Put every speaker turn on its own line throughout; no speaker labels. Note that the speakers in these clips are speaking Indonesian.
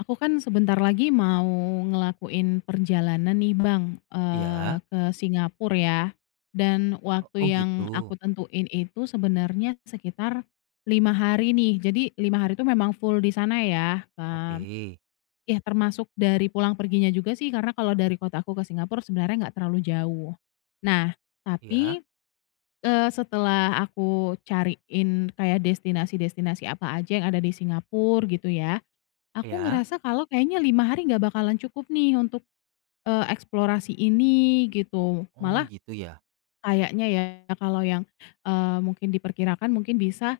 Aku kan sebentar lagi mau ngelakuin perjalanan nih Bang,
Iya.
eee, ke Singapura ya, dan
O oh,
waktu yang
gitu.
aku tentuin itu sebenarnya sekitar 5 hari nih. Jadi 5 hari itu memang full di sana ya, eee
Oke.
ya termasuk dari pulang perginya juga sih karena kalau dari kota aku ke Singapura sebenarnya nggak terlalu jauh. Nah,
Iya.
tapi, eee, setelah aku cariin kayak destinasi-destinasi apa aja yang ada di Singapura gitu ya, aku
Iya.
ngerasa kalau kayaknya 5 hari gak bakalan cukup nih untuk, eee, eksplorasi ini gitu.
Oh,
Malah
gitu ya?
kayaknya ya kalau yang, eee, mungkin diperkirakan mungkin bisa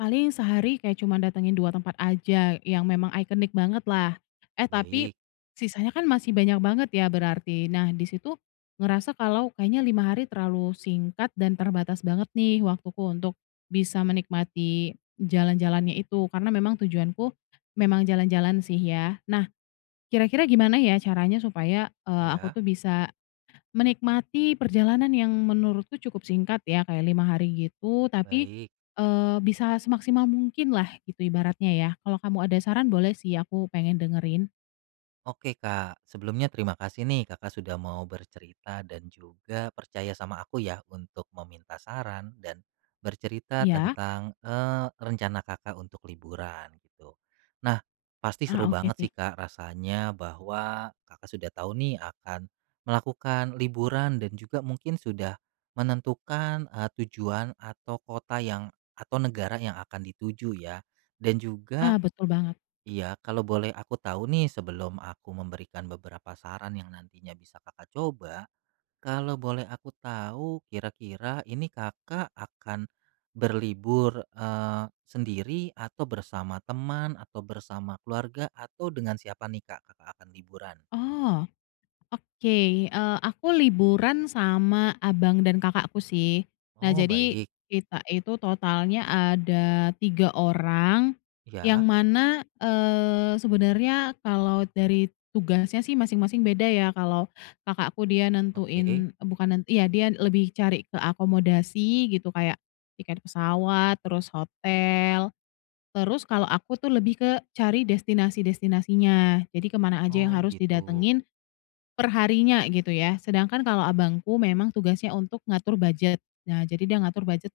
paling sehari kayak cuma datangin 2 tempat aja yang memang iconic bangetlah. Eh, tapi
Baik.
sisanya kan masih banyak banget ya berarti, nah di situ ngerasa kalau kayaknya 5 hari terlalu singkat dan terbatas banget nih waktuku untuk bisa menikmati jalan-jalannya itu karena memang tujuanku memang jalan-jalan sih ya. Nah, kira-kira gimana ya caranya supaya, eee, aku
Iya.
tuh bisa menikmati perjalanan yang menurutku cukup singkat ya kayak 5 hari gitu, tapi,
Baik.
eee, bisa semaksimal mungkinlah gitu ibaratnya ya? Kalau kamu ada saran boleh sih aku pengen dengerin.
Oke Kak, sebelumnya terima kasih nih Kakak sudah mau bercerita dan juga percaya sama aku ya untuk meminta saran dan bercerita
Iya?
tentang, eee, rencana Kakak untuk liburan gitu. Nah, pasti
Ah
seru
oke
banget
sih.
sih Kak rasanya bahwa Kakak sudah tahu nih akan melakukan liburan dan juga mungkin sudah menentukan, eee, tujuan atau kota yang, atau negara yang akan dituju ya. Dan
Ah
juga
betul banget.
iya, kalau boleh aku tahu nih sebelum aku memberikan beberapa saran yang nantinya bisa Kakak coba, kalau boleh aku tahu kira-kira ini Kakak akan berlibur, eee, sendiri atau bersama teman atau bersama keluarga atau dengan siapa nih Kak, Kakak akan liburan?
Oh. Oke, eee, aku liburan sama abang dan kakakku sih. Nah
Oh,
jadi
baik.
kita itu totalnya ada 3 orang yang
Ya.
mana, eee, sebenernya kalau dari tugasnya sih masing-masing beda ya, kalau kakakku dia
Oke.
nentuin, eee, bukan nent iya dia lebih cari ke akomodasi gitu, kayak tiket pesawat, terus hotel. Terus kalau aku tuh lebih ke cari destinasi-destinasinya jadi ke mana aja yang
Oh,
harus
gitu.
didatengin per harinya gitu ya, sedangkan kalau abangku memang tugasnya untuk ngatur budget. Nah, jadi dia ngatur budget,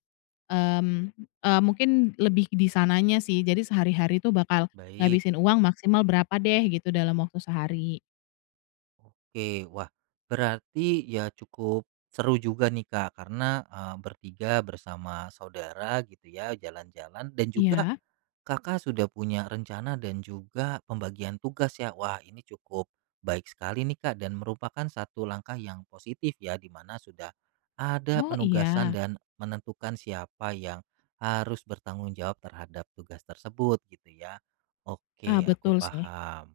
mmm, eee, mungkin lebih di sananya sih, jadi sehari hari tuh bakal
Baik.
ngabisin uang maksimal berapa deh gitu dalam waktu sehari.
Oke, wah, berarti ya cukup seru juga nih Kak karena, eee, ber-3 bersama saudara gitu ya, jalan-jalan dan juga
Iya.
Kakak sudah punya rencana dan juga pembagian tugas ya. Wah, ini cukup baik sekali nih Kak dan merupakan satu langkah yang positif ya di mana sudah ada
Oh,
penugasan
iya.
dan menentukan siapa yang harus bertanggung jawab terhadap tugas tersebut, gitu ya.
Ah,
Oke, aku
betul sih.
paham.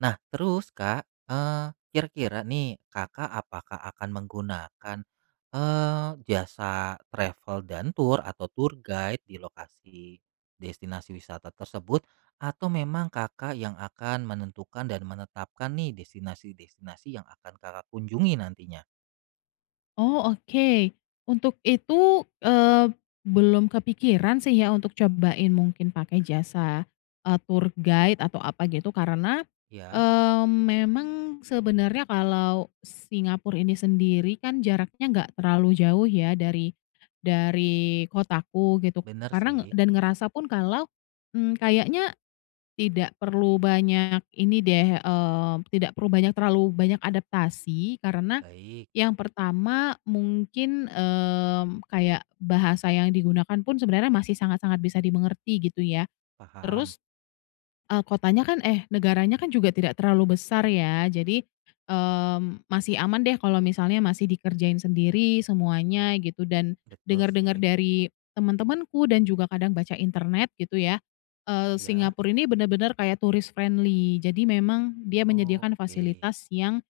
Nah, terus Kak, eee, kira-kira nih, Kakak apakah akan menggunakan, eee, jasa travel dan tour atau tour guide di lokasi destinasi wisata tersebut atau memang Kakak yang akan menentukan dan menetapkan nih, destinasi-destinasi yang akan Kakak kunjungi nantinya?
Oh, oke. Untuk itu, eee, belum kepikiran sih ya untuk cobain mungkin pakai jasa, eee, tour guide atau apa gitu karena,
Iya.
eee, memang sebenarnya kalau Singapura ini sendiri kan jaraknya nggak terlalu jauh ya dari dari kotaku gitu
Bener
karena
sih.
dan ngerasa pun kalau, mmm, kayaknya tidak perlu banyak ini deh, eee, tidak perlu banyak terlalu banyak adaptasi karena
Baik.
yang pertama mungkin, eee, kayak bahasa yang digunakan pun sebenarnya masih sangat sangat bisa dimengerti gitu ya.
Paham.
Terus, eee, kotanya kan eh negaranya kan juga tidak terlalu besar ya jadi, eee, masih aman deh kalau misalnya masih dikerjain sendiri semuanya gitu, dan
Betul
denger-denger
sih.
dari teman-temanku dan juga kadang baca internet gitu ya, eee,
Iya.
Singapura ini bener-bener kayak tourist friendly, jadi memang dia
Oh,
menyediakan
oke.
fasilitas yang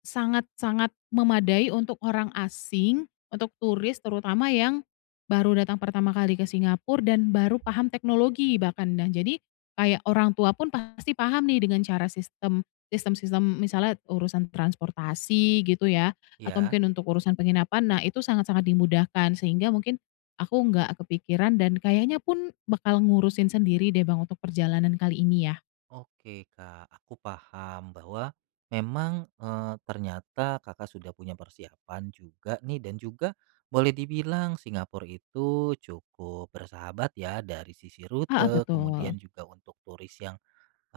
sangat-sangat memadai untuk orang asing, untuk turis terutama yang baru datang pertama kali ke Singapura dan baru paham teknologi bahkan. Nah, jadi kayak orang tua pun pasti paham nih dengan cara sistem sistem-sistem, misalnya urusan transportasi gitu ya, atau
Iya.
mungkin untuk urusan penginapan, nah itu sangat-sangat dimudahkan, sehingga mungkin aku nggak kepikiran dan kayaknya pun bakal ngurusin sendiri deh, Bang untuk perjalanan kali ini ya.
Oke, Kak, aku paham bahwa memang, eee, ternyata Kakak sudah punya persiapan juga nih, dan juga boleh dibilang Singapura itu cukup bersahabat ya dari sisi
Heeh,
rute, kemudian
betul.
juga untuk turis yang,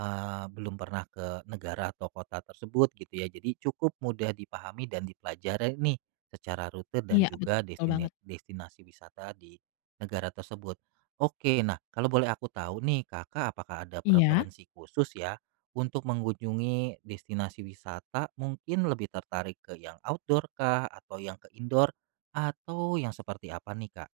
eee, belum pernah ke negara atau kota tersebut, gitu ya. Jadi cukup mudah dipahami dan dipelajari nih secara rute dan
Iya,
juga
betul
destine
banget.
destinasi wisata di negara tersebut. Oke, nah, kalau boleh aku tahu nih, Kakak apakah ada
Iya.
preferensi khusus ya untuk mengunjungi destinasi wisata? Mungkin lebih tertarik ke yang outdoor kah, atau yang ke indoor, atau yang seperti apa nih, Kak?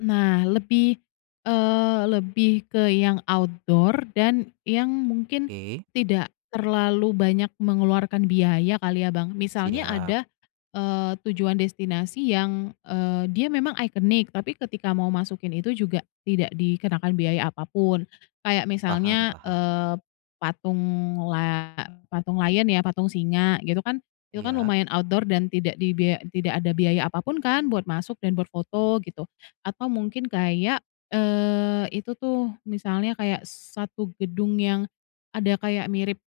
Nah lebih, eee, lebih ke yang outdoor dan yang mungkin
Oke.
tidak terlalu banyak mengeluarkan biaya kali ya, Bang. Misalnya
Siap.
ada, eee, tujuan destinasi yang, eee, dia memang iconic tapi ketika mau masukin itu juga tidak dikenakan biaya apa pun. Kayak
Paham
misalnya,
paham.
eee, patung la patung lion ya, patung singa gitu kan, itu kan
Iya.
lumayan outdoor dan tidak dibiaya tidak ada biaya apa pun kan buat masuk dan buat foto gitu. Atau mungkin kayak, eee, itu tuh, misalnya kayak satu gedung yang ada kayak mirip,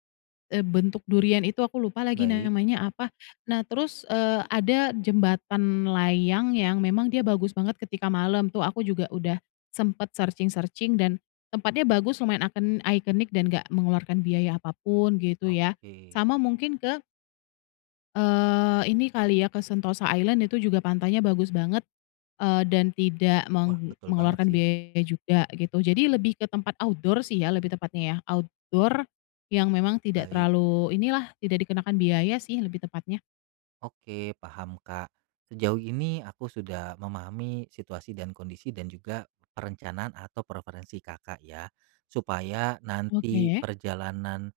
eee, bentuk durian itu, aku lupa lagi
Baik.
namanya apa. Nah, terus, eee, ada jembatan layang yang memang dia bagus banget ketika malam tuh, aku juga udah sempet searching-searching dan tempatnya bagus lumayan icon iconic dan nggak mengeluarkan biaya apa pun gitu ya,
Oke.
sama mungkin ke eee, ini kali ya ke Sentosa Island itu juga pantainya bagus banget, eee, dan tidak
Wah,
meng
betul banget
mengeluarkan
sih.
biaya juga gitu. Jadi lebih ke tempat outdoor sih ya lebih tepatnya ya, outdoor yang memang tidak
Baik.
terlalu inilah, tidak dikenakan biaya sih lebih tepatnya.
Oke, paham, Kak. Sejauh ini aku sudah memahami situasi dan kondisi dan juga perencanaan atau preferensi Kakak ya, supaya nanti
Oke.
perjalanan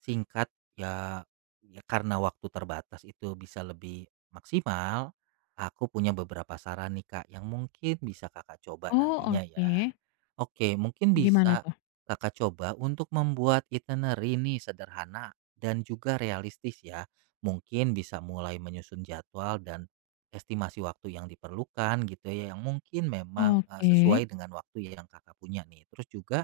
singkat ya, ya karena waktu terbatas itu bisa lebih maksimal, aku punya beberapa saran nih, Kak, yang mungkin bisa Kakak coba
Oh,
nantinya ya.
oke.
Oke, mungkin
Gimana
bisa
tuh?
Kakak coba untuk membuat itinerary nih, sederhana dan juga realistis ya. Mungkin bisa mulai menyusun jadwal dan estimasi waktu yang diperlukan gitu ya, yang mungkin memang, eee, sesuai
Oke.
dengan waktu yang Kakak punya nih. Terus juga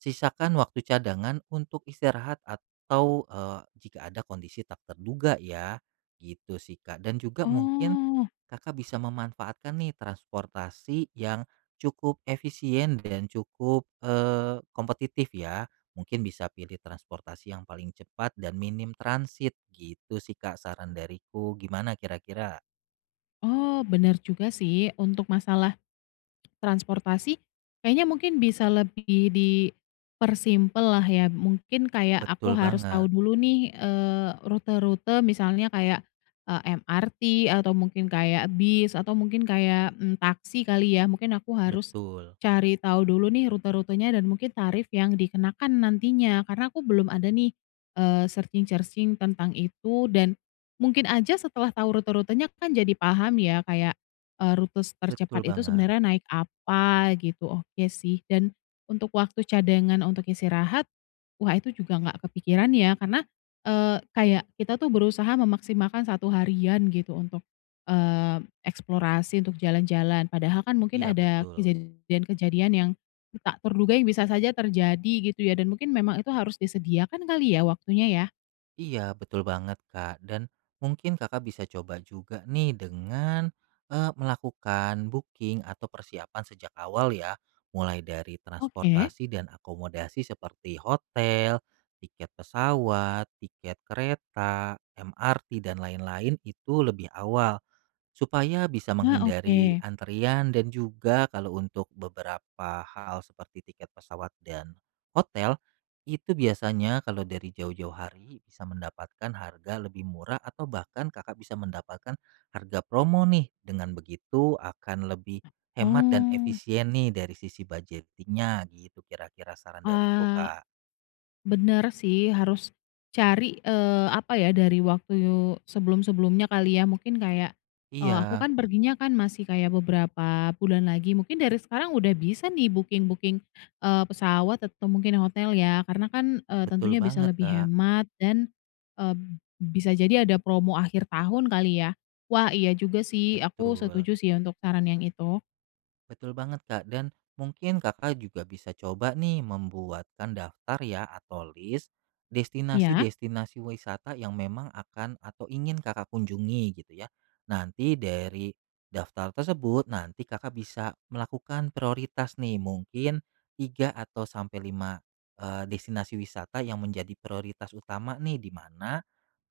sisakan waktu cadangan untuk istirahat atau, eee, jika ada kondisi tak terduga ya, gitu sih, Kak. Dan juga mungkin
Oh.
Kakak bisa memanfaatkan nih, transportasi yang cukup efisien dan cukup, eee, kompetitif ya. Mungkin bisa pilih transportasi yang paling cepat dan minim transit, gitu sih, Kak saran dariku, gimana kira-kira?
Oh bener juga sih untuk masalah transportasi kayaknya mungkin bisa lebih dipersimpel lah ya, mungkin kayak aku
Betul
harus
banget.
tahu dulu nih, eee, rute-rute misalnya kayak, eee, MRT, atau mungkin kayak bis, atau mungkin kayak, mmm, taksi kali ya, mungkin aku harus
Betul.
cari tau dulu nih rute-rutenya, dan mungkin tarif yang dikenakan nantinya karena aku belum ada nih, eee, searching-searching tentang itu dan mungkin aja setelah tahu rute-rutenya kan jadi paham ya kayak, eee, rute s tercepat
Betul
itu
banget.
sebenarnya naik apa gitu, oke sih dan untuk waktu cadangan untuk istirahat, wah itu juga nggak kepikiran ya karena, eee, kayak kita tuh berusaha memaksimalkan 1 harian gitu untuk, eee, eksplorasi, untuk jalan-jalan padahal kan mungkin
Iya,
ada
betul.
kejadian-kejadian yang tak terduga yang bisa saja terjadi gitu ya, dan mungkin memang itu harus disediakan kali ya, waktunya ya.
Iya, betul banget Kak dan mungkin Kakak bisa coba juga nih dengan, eee, melakukan booking atau persiapan sejak awal ya, mulai dari
Oke.
transportasi dan akomodasi seperti hotel, tiket pesawat, tiket kereta, MRT, dan lain-lain, itu lebih awal, supaya bisa
Nah,
menghindari
oke.
antrian dan juga kalau untuk beberapa hal seperti tiket pesawat dan hotel, itu biasanya kalau dari jauh-jauh hari bisa mendapatkan harga lebih murah atau bahkan Kakak bisa mendapatkan harga promo nih, dengan begitu akan lebih hemat dan
Oh.
efisien nih dari sisi budgeting-nya, gitu kira-kira saran dariku,
Ah.
Kak.
Bener sih harus cari, eee, apa ya, dari waktu sebelum-sebelumnya kali ya, mungkin kayak, eee, aku
Iya.
kan perginya kan masih kayak beberapa bulan lagi, mungkin dari sekarang udah bisa nih booking-booking, eee, pesawat atau mungkin hotel ya, karena kan, eee,
Betul
tentunya bisa
banget,
lebih
Kak.
hemat dan, eee, bisa jadi ada promo akhir tahun kali ya? Wah, iya juga sih aku
Betul.
setuju sih ya untuk saran yang itu.
Betul banget, Kak. Dan mungkin Kakak juga bisa coba nih membuatkan daftar ya atau lis
Iya.
destinasi-destinasi wisata yang memang akan atau ingin Kakak kunjungi, gitu ya. Nanti dari daftar tersebut, nanti Kakak bisa melakukan prioritas nih, mungkin 3 atau sampai 5, eee, destinasi wisata yang menjadi prioritas utama nih, di mana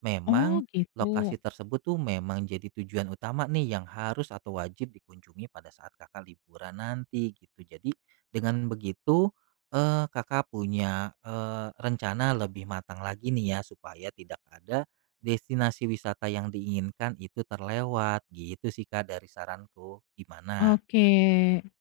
memang
Oh,
lokasi
gitu.
tersebut tuh, memang jadi tujuan utama nih yang harus atau wajib dikunjungi pada saat Kakak liburan nanti gitu. Jadi dengan begitu, eee, Kakak punya, eee, rencana lebih matang lagi nih ya, supaya tidak ada destinasi wisata yang diinginkan itu terlewat. Gitu sih Kak dari saranku, gimana?
Oke,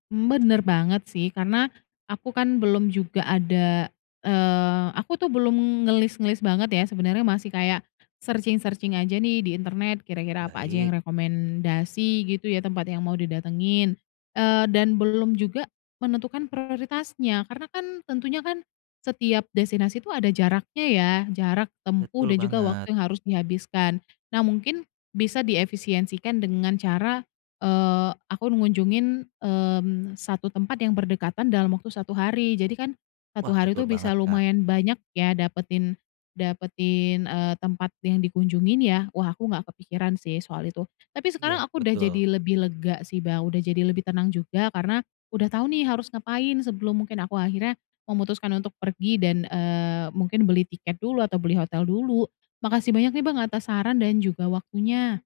bener banget sih karena aku kan belum juga ada, eee, aku tuh belum ngelis-ngelis banget ya, sebenarnya masih kayak searching-searching aja nih di internet, kira-kira apa aja
Baik.
yang rekomendasi gitu ya, tempat yang mau didatengin, eee, dan belum juga menentukan prioritasnya, karena kan tentunya kan setiap destinasi tuh ada jaraknya ya, jarak
Betul
tempuh dan juga
banget.
waktu yang harus dihabiskan. Nah mungkin bisa diefisiensikan dengan cara, eee, aku ngunjungin, mmm, satu tempat yang berdekatan dalam waktu 1 hari. Jadi kan, 1
Wah,
hari
betul
tuh
banget,
bisa
Kak.
lumayan banyak ya dapetin dapetin, eee, tempat yang dikunjungin ya. Wah, aku gak kepikiran sih soal itu. Tapi sekarang
Iya,
aku udah
betul.
jadi lebih lega sih Bang, udah jadi lebih tenang juga karena udah tau nih harus ngapain sebelum mungkin aku akhirnya memutuskan untuk pergi dan, eee, mungkin beli tiket dulu atau beli hotel dulu. Makasih banyak nih Bang atas saran dan juga waktunya.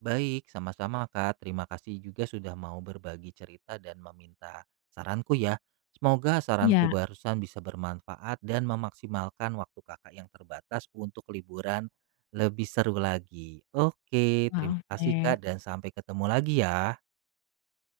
Baik, sama-sama, Kak. Terima kasih juga sudah mau berbagi cerita dan meminta saranku ya. Semoga saranku
Iya.
barusan bisa bermanfaat dan memaksimalkan waktu Kakak yang terbatas untuk liburan lebih seru lagi. Oke, terima
Ah,
kasih Kak
oke.
dan sampai ketemu lagi ya.